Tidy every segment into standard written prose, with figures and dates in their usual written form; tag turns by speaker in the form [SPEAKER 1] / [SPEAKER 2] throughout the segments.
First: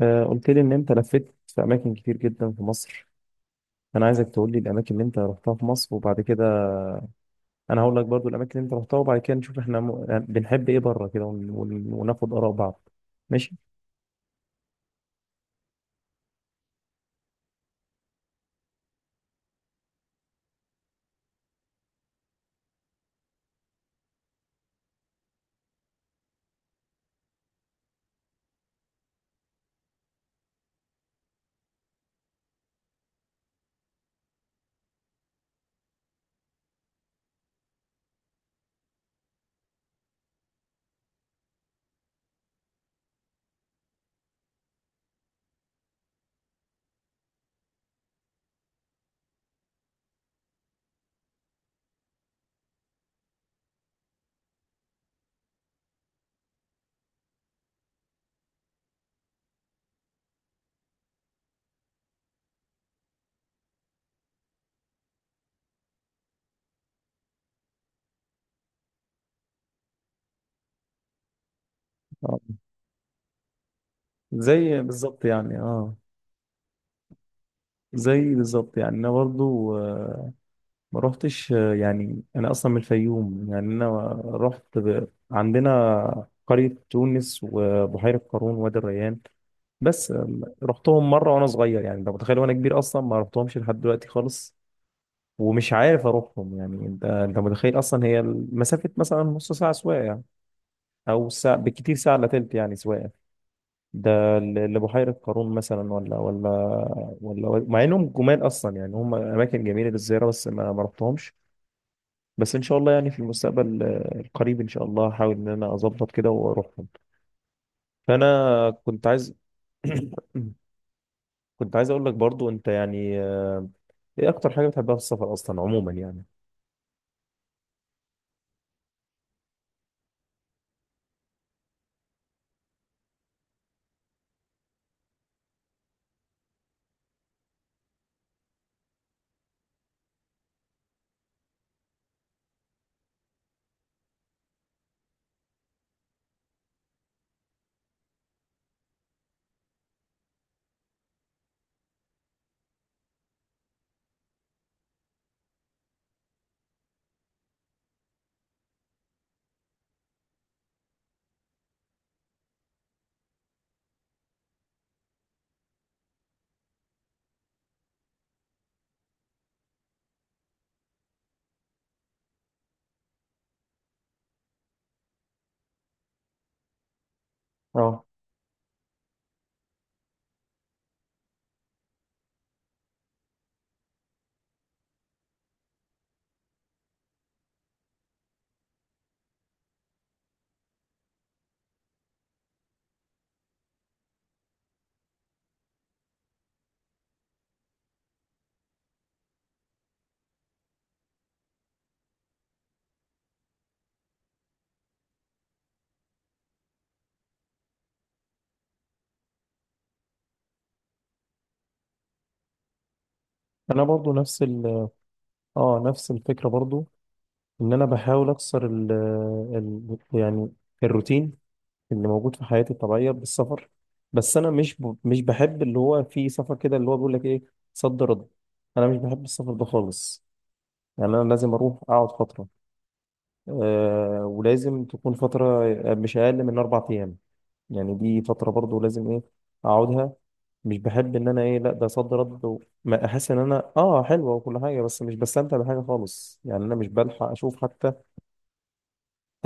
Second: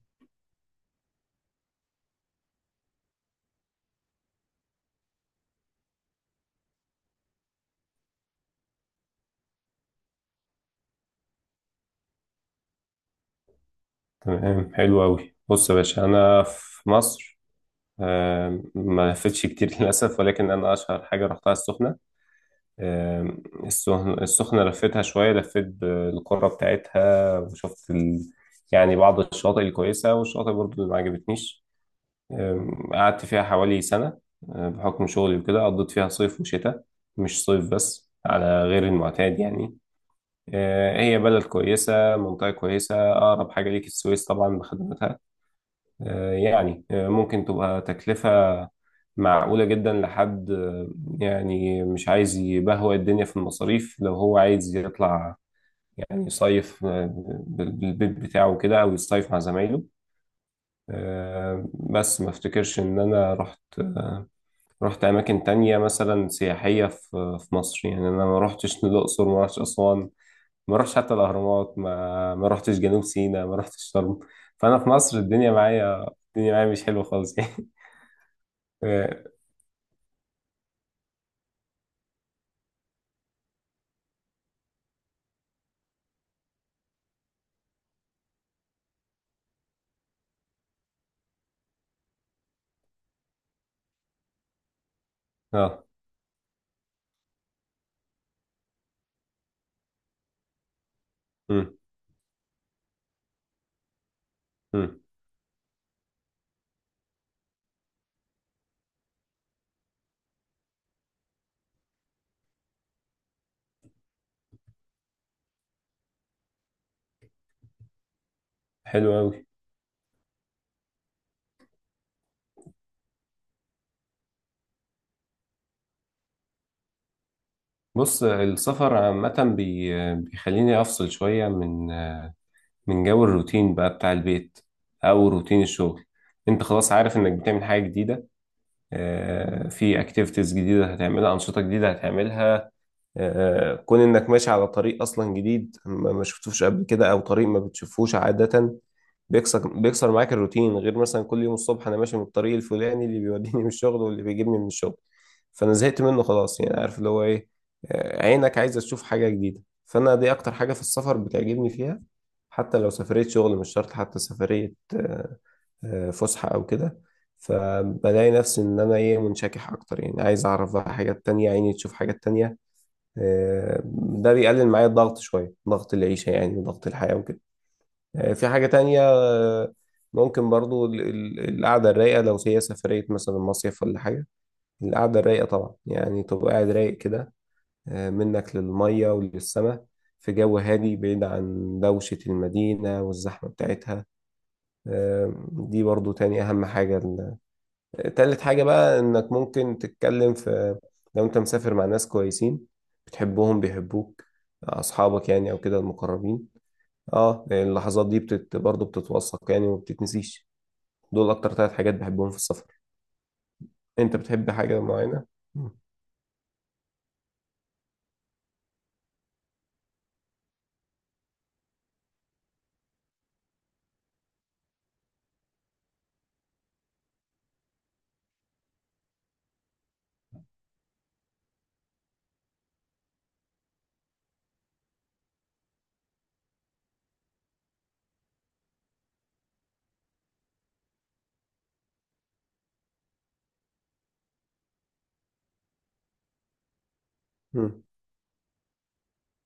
[SPEAKER 1] قلت لي ان انت لفيت في اماكن كتير جدا في مصر. انا عايزك تقول لي الاماكن اللي انت رحتها في مصر وبعد كده انا هقول لك برضو الاماكن اللي انت رحتها، وبعد كده نشوف احنا م... يعني بنحب ايه بره كده، وناخد اراء بعض. ماشي.
[SPEAKER 2] تمام، حلو أوي. بص يا باشا، أنا في مصر. ما لفتش كتير للأسف، ولكن أنا أشهر حاجة رحتها السخنة. آم، السخنة لفتها شوية، لفيت بالقرى بتاعتها وشفت يعني بعض الشواطئ الكويسة، والشواطئ برضو اللي ما عجبتنيش. قعدت فيها حوالي سنة. بحكم شغلي وكده قضيت فيها صيف وشتاء، مش صيف بس، على غير المعتاد يعني. هي بلد كويسة، منطقة كويسة، أقرب حاجة ليك السويس طبعا بخدماتها. يعني ممكن تبقى تكلفة معقولة جدا لحد، يعني مش عايز يبهوأ الدنيا في المصاريف لو هو عايز يطلع، يعني يصيف، بالبيت بتاعه كده، أو يصيف مع زمايله. بس ما افتكرش إن أنا رحت أماكن تانية مثلا سياحية في مصر، يعني أنا ما رحتش الأقصر، ما رحتش أسوان، ما رحتش حتى الأهرامات، ما
[SPEAKER 1] آه.
[SPEAKER 2] ما رحتش جنوب سيناء، ما رحتش شرم. فأنا
[SPEAKER 1] زي
[SPEAKER 2] في مصر
[SPEAKER 1] بالظبط
[SPEAKER 2] الدنيا
[SPEAKER 1] يعني اه
[SPEAKER 2] معايا الدنيا معايا مش حلوة خالص
[SPEAKER 1] زي بالظبط يعني انا
[SPEAKER 2] اه،
[SPEAKER 1] برضو ما روحتش آه، يعني انا اصلا من الفيوم، يعني انا رحت عندنا قرية تونس وبحيرة قارون وادي الريان. بس رحتهم مرة وانا صغير، يعني انت متخيل، وانا كبير اصلا ما رحتهمش لحد دلوقتي خالص، ومش
[SPEAKER 2] آه.
[SPEAKER 1] عارف اروحهم. يعني انت متخيل اصلا هي مسافة مثلا نص ساعة سواقة يعني، او ساعة
[SPEAKER 2] مم.
[SPEAKER 1] بالكتير، ساعة الا تلت يعني سواقة،
[SPEAKER 2] مم.
[SPEAKER 1] لبحيرة قارون مثلا، ولا ولا، مع انهم جمال اصلا، يعني هم اماكن جميلة للزيارة، بس ما رحتهمش. بس ان شاء الله يعني في المستقبل القريب ان شاء الله هحاول ان انا اظبط كده واروحهم. فانا كنت
[SPEAKER 2] حلو
[SPEAKER 1] عايز
[SPEAKER 2] قوي.
[SPEAKER 1] كنت عايز اقول لك برضو، انت يعني ايه اكتر حاجه بتحبها في السفر اصلا عموما يعني؟
[SPEAKER 2] بص، السفر عامة بيخليني أفصل شوية من جو الروتين بقى بتاع البيت، أو روتين الشغل. أنت خلاص عارف إنك بتعمل حاجة جديدة. في أكتيفيتيز جديدة هتعملها، أنشطة جديدة هتعملها. كون انك ماشي على طريق اصلا جديد ما شفتوش قبل كده، او طريق ما بتشوفوش عادة، بيكسر معاك الروتين، غير مثلا كل يوم الصبح انا ماشي من الطريق الفلاني اللي بيوديني من الشغل واللي بيجيبني من الشغل، فانا زهقت منه خلاص، يعني عارف اللي هو ايه. عينك عايزة تشوف حاجة جديدة، فانا دي اكتر حاجة في السفر بتعجبني فيها. حتى لو سفرية شغل، مش شرط حتى سفرية فسحة او كده. فبلاقي نفسي ان انا ايه، منشكح اكتر يعني، عايز اعرف بقى حاجات تانية، عيني تشوف حاجات تانية. آه، ده بيقلل معايا الضغط شوية، ضغط العيشة يعني وضغط الحياة وكده.
[SPEAKER 1] اه
[SPEAKER 2] في حاجة تانية. ممكن برضو القعدة الرايقة لو هي سفرية مثلا مصيف ولا حاجة. القعدة الرايقة طبعا، يعني تبقى قاعد رايق كده، منك للمية وللسماء، في جو هادي بعيد عن دوشة المدينة والزحمة بتاعتها. دي برضو تاني أهم حاجة. تالت حاجة بقى انك ممكن تتكلم في، لو انت مسافر مع ناس كويسين بتحبهم بيحبوك، اصحابك يعني او كده المقربين. اه، اللحظات دي برضه بتتوثق يعني ومبتتنسيش. دول اكتر ثلاث حاجات بحبهم في السفر.
[SPEAKER 1] انا برضو
[SPEAKER 2] انت
[SPEAKER 1] نفس
[SPEAKER 2] بتحب حاجة معينة؟ مم.
[SPEAKER 1] اه نفس الفكره برضو، ان انا بحاول اكسر ال آه، ال يعني الروتين اللي موجود في حياتي الطبيعيه بالسفر. بس انا مش بحب اللي هو في سفر كده اللي هو بيقول لك ايه، صد رد. انا مش بحب السفر ده خالص، يعني انا لازم اروح اقعد فتره ولازم تكون فترة مش أقل من 4 أيام. يعني دي فترة برضو لازم إيه، أقعدها. مش بحب إن أنا إيه، لأ ده صد رد ما أحس إن أنا آه حلوة وكل حاجة، بس مش بستمتع بحاجة خالص، يعني أنا مش بلحق أشوف
[SPEAKER 2] مم.
[SPEAKER 1] حتى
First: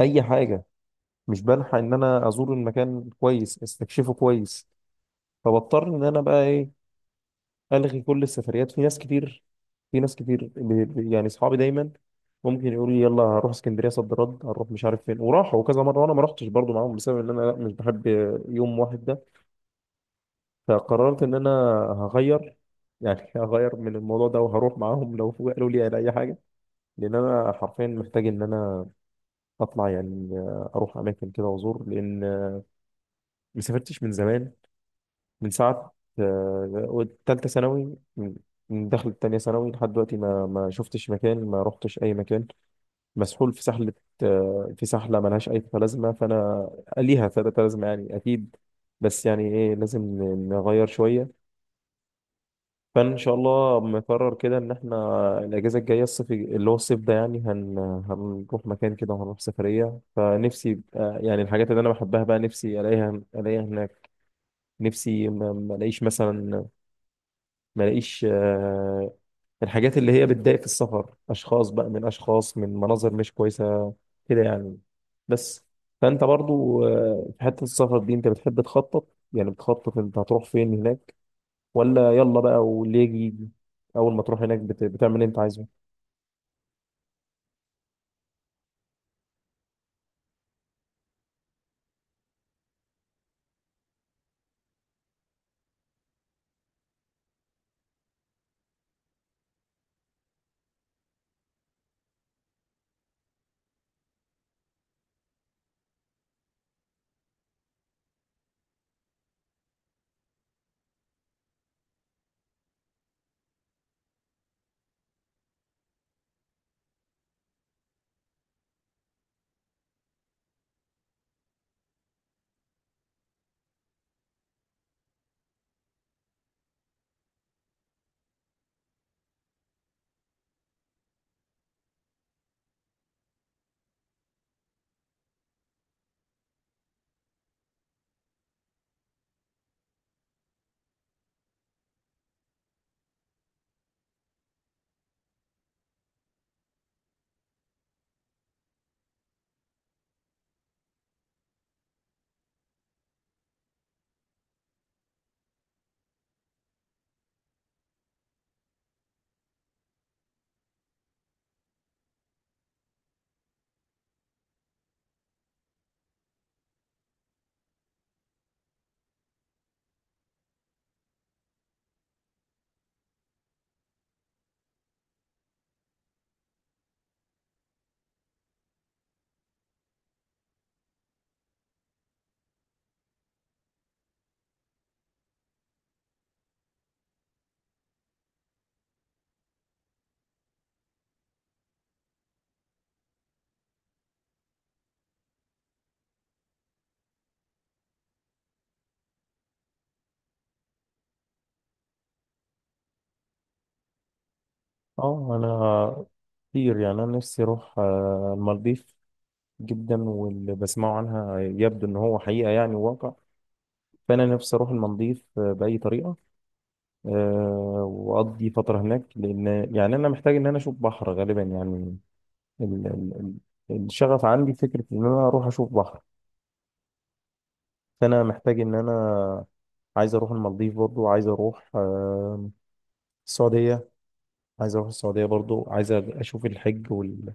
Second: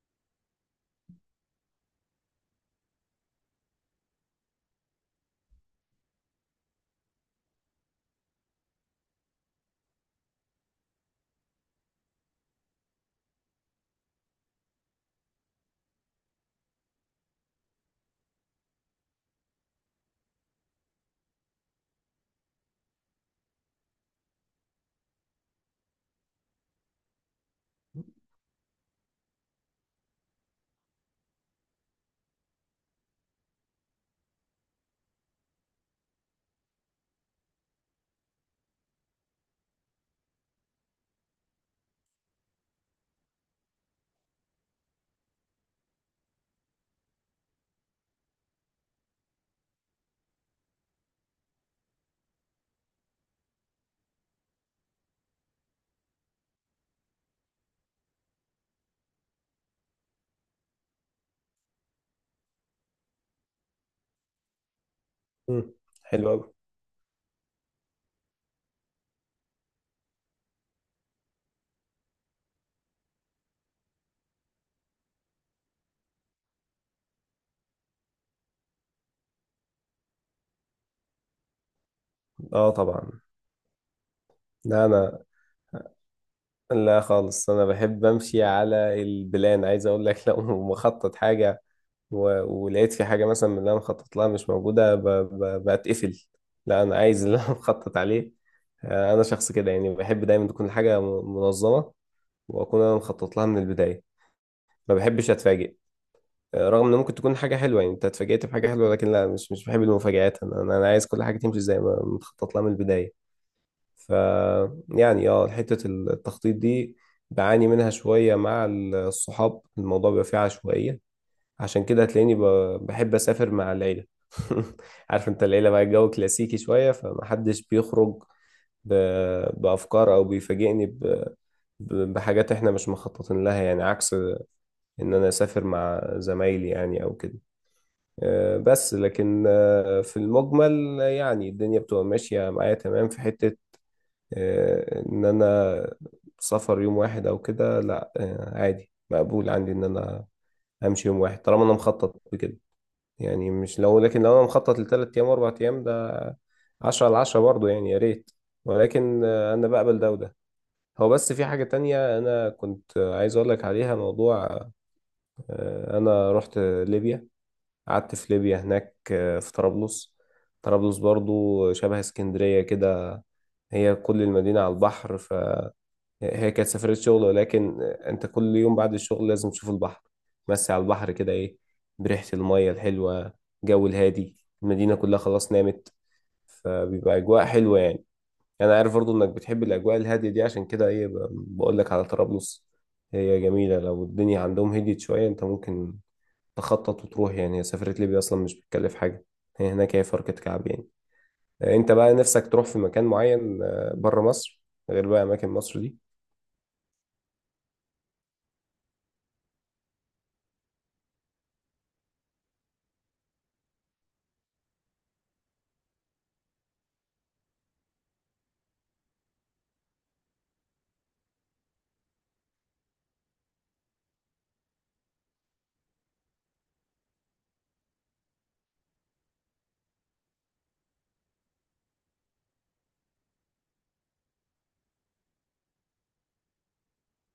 [SPEAKER 1] أي حاجة، مش بلحق إن أنا أزور المكان كويس، أستكشفه كويس. فبضطر إن أنا بقى إيه، الغي كل السفريات. في ناس كتير، يعني اصحابي دايما ممكن يقولوا لي يلا هروح اسكندريه صد رد، هروح مش عارف فين، وراحوا كذا مره وانا ما رحتش برضو معاهم، بسبب ان انا لا، مش بحب يوم واحد ده. فقررت ان انا هغير، يعني هغير من الموضوع ده، وهروح معاهم لو قالوا لي على اي حاجه، لان انا حرفيا محتاج ان انا اطلع، يعني اروح اماكن كده وازور، لان ما سافرتش من زمان، من ساعة تالتة ثانوي، من دخلة تانية ثانوي لحد دلوقتي ما شفتش مكان، ما رحتش أي مكان. مسحول في سحلة في سحلة ملهاش أي لازمة، فأنا ليها تلاتة لازمة يعني أكيد، بس يعني إيه لازم نغير شوية. فإن شاء الله مقرر كده إن إحنا الأجازة الجاية، الصيف اللي هو الصيف ده، يعني هنروح مكان كده وهنروح سفرية. فنفسي يعني الحاجات اللي أنا بحبها بقى، نفسي ألاقيها هناك. نفسي ما
[SPEAKER 2] مم.
[SPEAKER 1] ما الاقيش
[SPEAKER 2] حلو قوي.
[SPEAKER 1] مثلا، ما الاقيش آه، الحاجات اللي هي بتضايق في السفر، اشخاص بقى، من اشخاص، من مناظر مش كويسه كده يعني، بس. فانت برضو في حته السفر دي، انت بتحب تخطط؟ يعني بتخطط انت هتروح فين هناك، ولا يلا بقى
[SPEAKER 2] اه
[SPEAKER 1] واللي يجي
[SPEAKER 2] طبعا.
[SPEAKER 1] يجي؟ اول ما تروح هناك
[SPEAKER 2] لا
[SPEAKER 1] بتعمل اللي
[SPEAKER 2] انا،
[SPEAKER 1] انت عايزه؟
[SPEAKER 2] لا خالص، انا بحب امشي على البلان. عايز اقول لك، لو مخطط حاجة ولقيت في حاجة مثلا من اللي أنا مخطط لها مش موجودة، بتقفل. لا، أنا عايز اللي أنا مخطط عليه. أنا شخص كده يعني، بحب دايما تكون الحاجة منظمة، وأكون أنا مخطط لها من البداية. ما بحبش أتفاجئ. رغم إن ممكن تكون حاجة حلوة يعني، أنت اتفاجئت بحاجة حلوة، لكن لا، مش بحب المفاجآت. أنا عايز كل حاجة تمشي زي ما متخطط لها من البداية. ف يعني اه، حتة التخطيط دي بعاني منها شوية، مع الصحاب الموضوع بيبقى فيه عشوائية. عشان كده هتلاقيني بحب اسافر مع العيله. عارف انت العيله بقى، الجو كلاسيكي شويه، فمحدش بيخرج بافكار او بيفاجئني بحاجات احنا مش مخططين لها، يعني عكس ان انا اسافر مع زمايلي، يعني او كده. بس لكن في المجمل يعني الدنيا بتبقى ماشيه معايا تمام، في حته ان انا سفر يوم واحد او كده، لا عادي مقبول عندي ان انا امشي يوم واحد طالما انا مخطط بكده. يعني مش لو، لكن لو انا مخطط ل3 ايام و4 ايام، ده 10/10 برضه يعني، يا ريت. ولكن انا بقبل ده وده. هو بس في حاجة تانية انا كنت عايز اقول لك عليها، موضوع انا رحت ليبيا. قعدت في ليبيا هناك، في طرابلس. طرابلس برضه شبه اسكندرية كده، هي كل المدينة على البحر. هي كانت سفرية شغل، ولكن أنت كل يوم بعد الشغل لازم تشوف البحر، تمسي على البحر كده إيه، بريحة المية الحلوة، جو الهادي، المدينة كلها خلاص نامت، فبيبقى أجواء حلوة يعني. أنا عارف برضو إنك بتحب الأجواء الهادية دي، عشان كده إيه بقولك على طرابلس. هي جميلة، لو الدنيا عندهم هديت شوية أنت ممكن تخطط وتروح، يعني هي سفرية ليبيا أصلا مش بتكلف حاجة، هي هناك هي فرقة كعب يعني. أنت بقى نفسك تروح في مكان معين بره مصر، غير بقى
[SPEAKER 1] اه
[SPEAKER 2] أماكن مصر دي.
[SPEAKER 1] انا كتير يعني، انا نفسي اروح المالديف جدا، واللي بسمعه عنها يبدو ان هو حقيقة يعني، واقع. فانا نفسي اروح المالديف باي طريقة واقضي فتره هناك، لان يعني انا محتاج ان انا اشوف بحر غالبا يعني. ال... ال... الشغف عندي فكره ان انا اروح اشوف بحر. فانا محتاج ان انا عايز اروح المالديف، برضو عايز اروح السعوديه. عايز اروح السعوديه، برضو عايز اشوف الحج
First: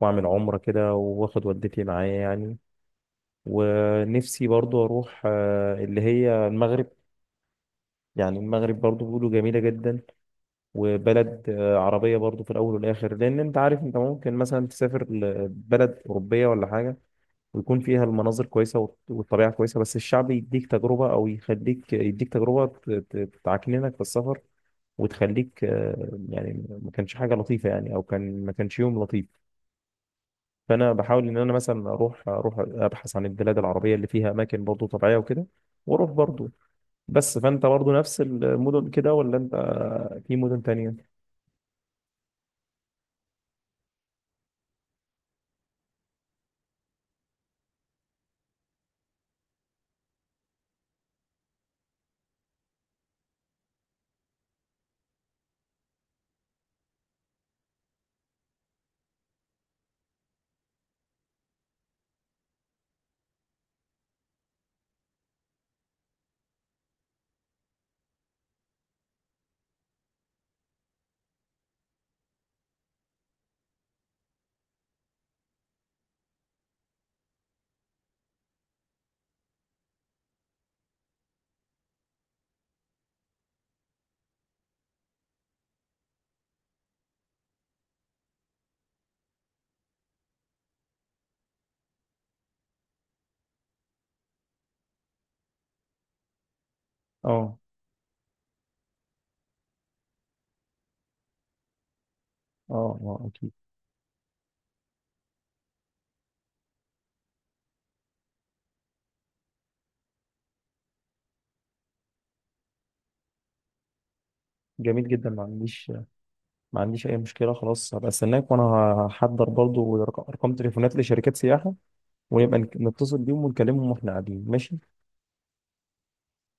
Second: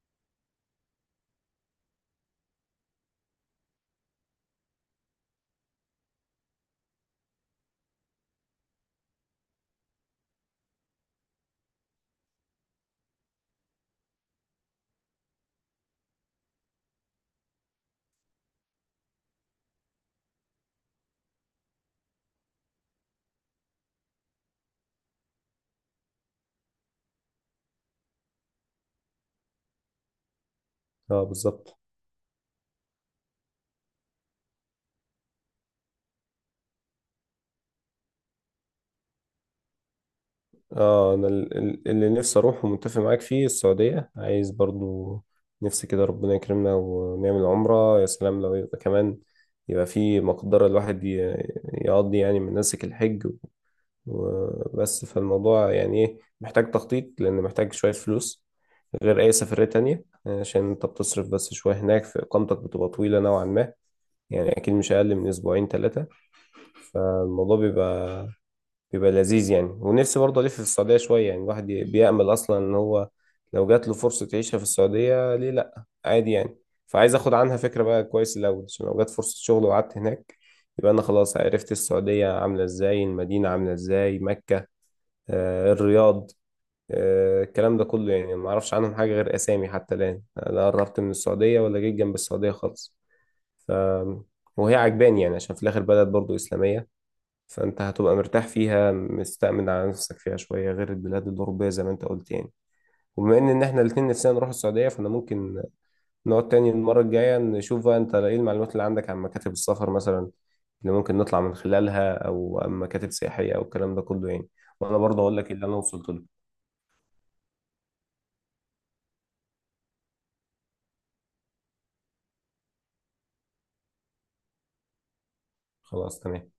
[SPEAKER 1] واعمل عمره كده، واخد والدتي معايا يعني. ونفسي برضو اروح اللي هي المغرب، يعني المغرب برضو بيقولوا جميله جدا. وبلد عربية برضو في الأول والآخر، لأن أنت عارف أنت ممكن مثلا تسافر لبلد أوروبية ولا حاجة، ويكون فيها المناظر كويسة والطبيعة كويسة، بس الشعب يديك تجربة، أو يخليك يديك تجربة تعكننك في السفر، وتخليك يعني ما كانش حاجة لطيفة، يعني أو ما كانش يوم لطيف. فأنا
[SPEAKER 2] اه
[SPEAKER 1] بحاول إن أنا
[SPEAKER 2] بالظبط.
[SPEAKER 1] مثلا أروح أبحث عن البلاد العربية اللي فيها أماكن برضو طبيعية وكده، وأروح برضو. بس فأنت برضو نفس المدن كده، ولا أنت في مدن تانية؟
[SPEAKER 2] اه انا اللي نفسي اروح ومتفق معاك فيه السعودية، عايز برضو، نفسي كده ربنا يكرمنا ونعمل عمرة، يا سلام لو يبقى كمان يبقى في مقدرة الواحد يقضي يعني مناسك الحج وبس. فالموضوع يعني ايه، محتاج تخطيط لان محتاج شوية فلوس غير اي سفرية تانية، عشان انت بتصرف بس شوية هناك، في اقامتك بتبقى طويلة نوعا ما، يعني اكيد مش اقل من اسبوعين ثلاثة. فالموضوع بيبقى لذيذ يعني. ونفسي برضه ألف في السعودية شوية يعني، الواحد بيأمل أصلا إن هو لو جات له فرصة يعيشها في السعودية ليه لأ، عادي يعني. فعايز أخد عنها فكرة بقى كويس الأول، عشان لو جات فرصة شغل وقعدت هناك يبقى أنا خلاص عرفت السعودية عاملة إزاي، المدينة عاملة إزاي، مكة، الرياض، الكلام ده كله يعني. ما أعرفش عنهم حاجة غير أسامي، حتى الآن لا قربت من السعودية ولا جيت جنب السعودية خالص. ف... وهي عجباني يعني، عشان في الآخر بلد برضه إسلامية،
[SPEAKER 1] اه
[SPEAKER 2] فأنت هتبقى مرتاح فيها، مستأمن على نفسك فيها شوية، غير البلاد الأوروبية زي ما أنت قلت يعني.
[SPEAKER 1] اه اه
[SPEAKER 2] وبما إن
[SPEAKER 1] اكيد،
[SPEAKER 2] إن إحنا الاتنين نفسنا نروح السعودية، فأنا ممكن نقعد تاني المرة الجاية، نشوف بقى أنت إيه المعلومات اللي عندك عن مكاتب السفر مثلا، اللي ممكن نطلع من خلالها، أو مكاتب سياحية، أو الكلام ده كله يعني. وأنا
[SPEAKER 1] جميل
[SPEAKER 2] برضه
[SPEAKER 1] جدا،
[SPEAKER 2] أقول
[SPEAKER 1] ما
[SPEAKER 2] لك إيه اللي أنا
[SPEAKER 1] عنديش.
[SPEAKER 2] وصلت له.
[SPEAKER 1] ما عنديش اي مشكله، خلاص هبقى استناك، وانا هحضر برضو ارقام تليفونات لشركات سياحه، ونبقى نتصل بيهم ونكلمهم واحنا قاعدين. ماشي.
[SPEAKER 2] خلاص تمام.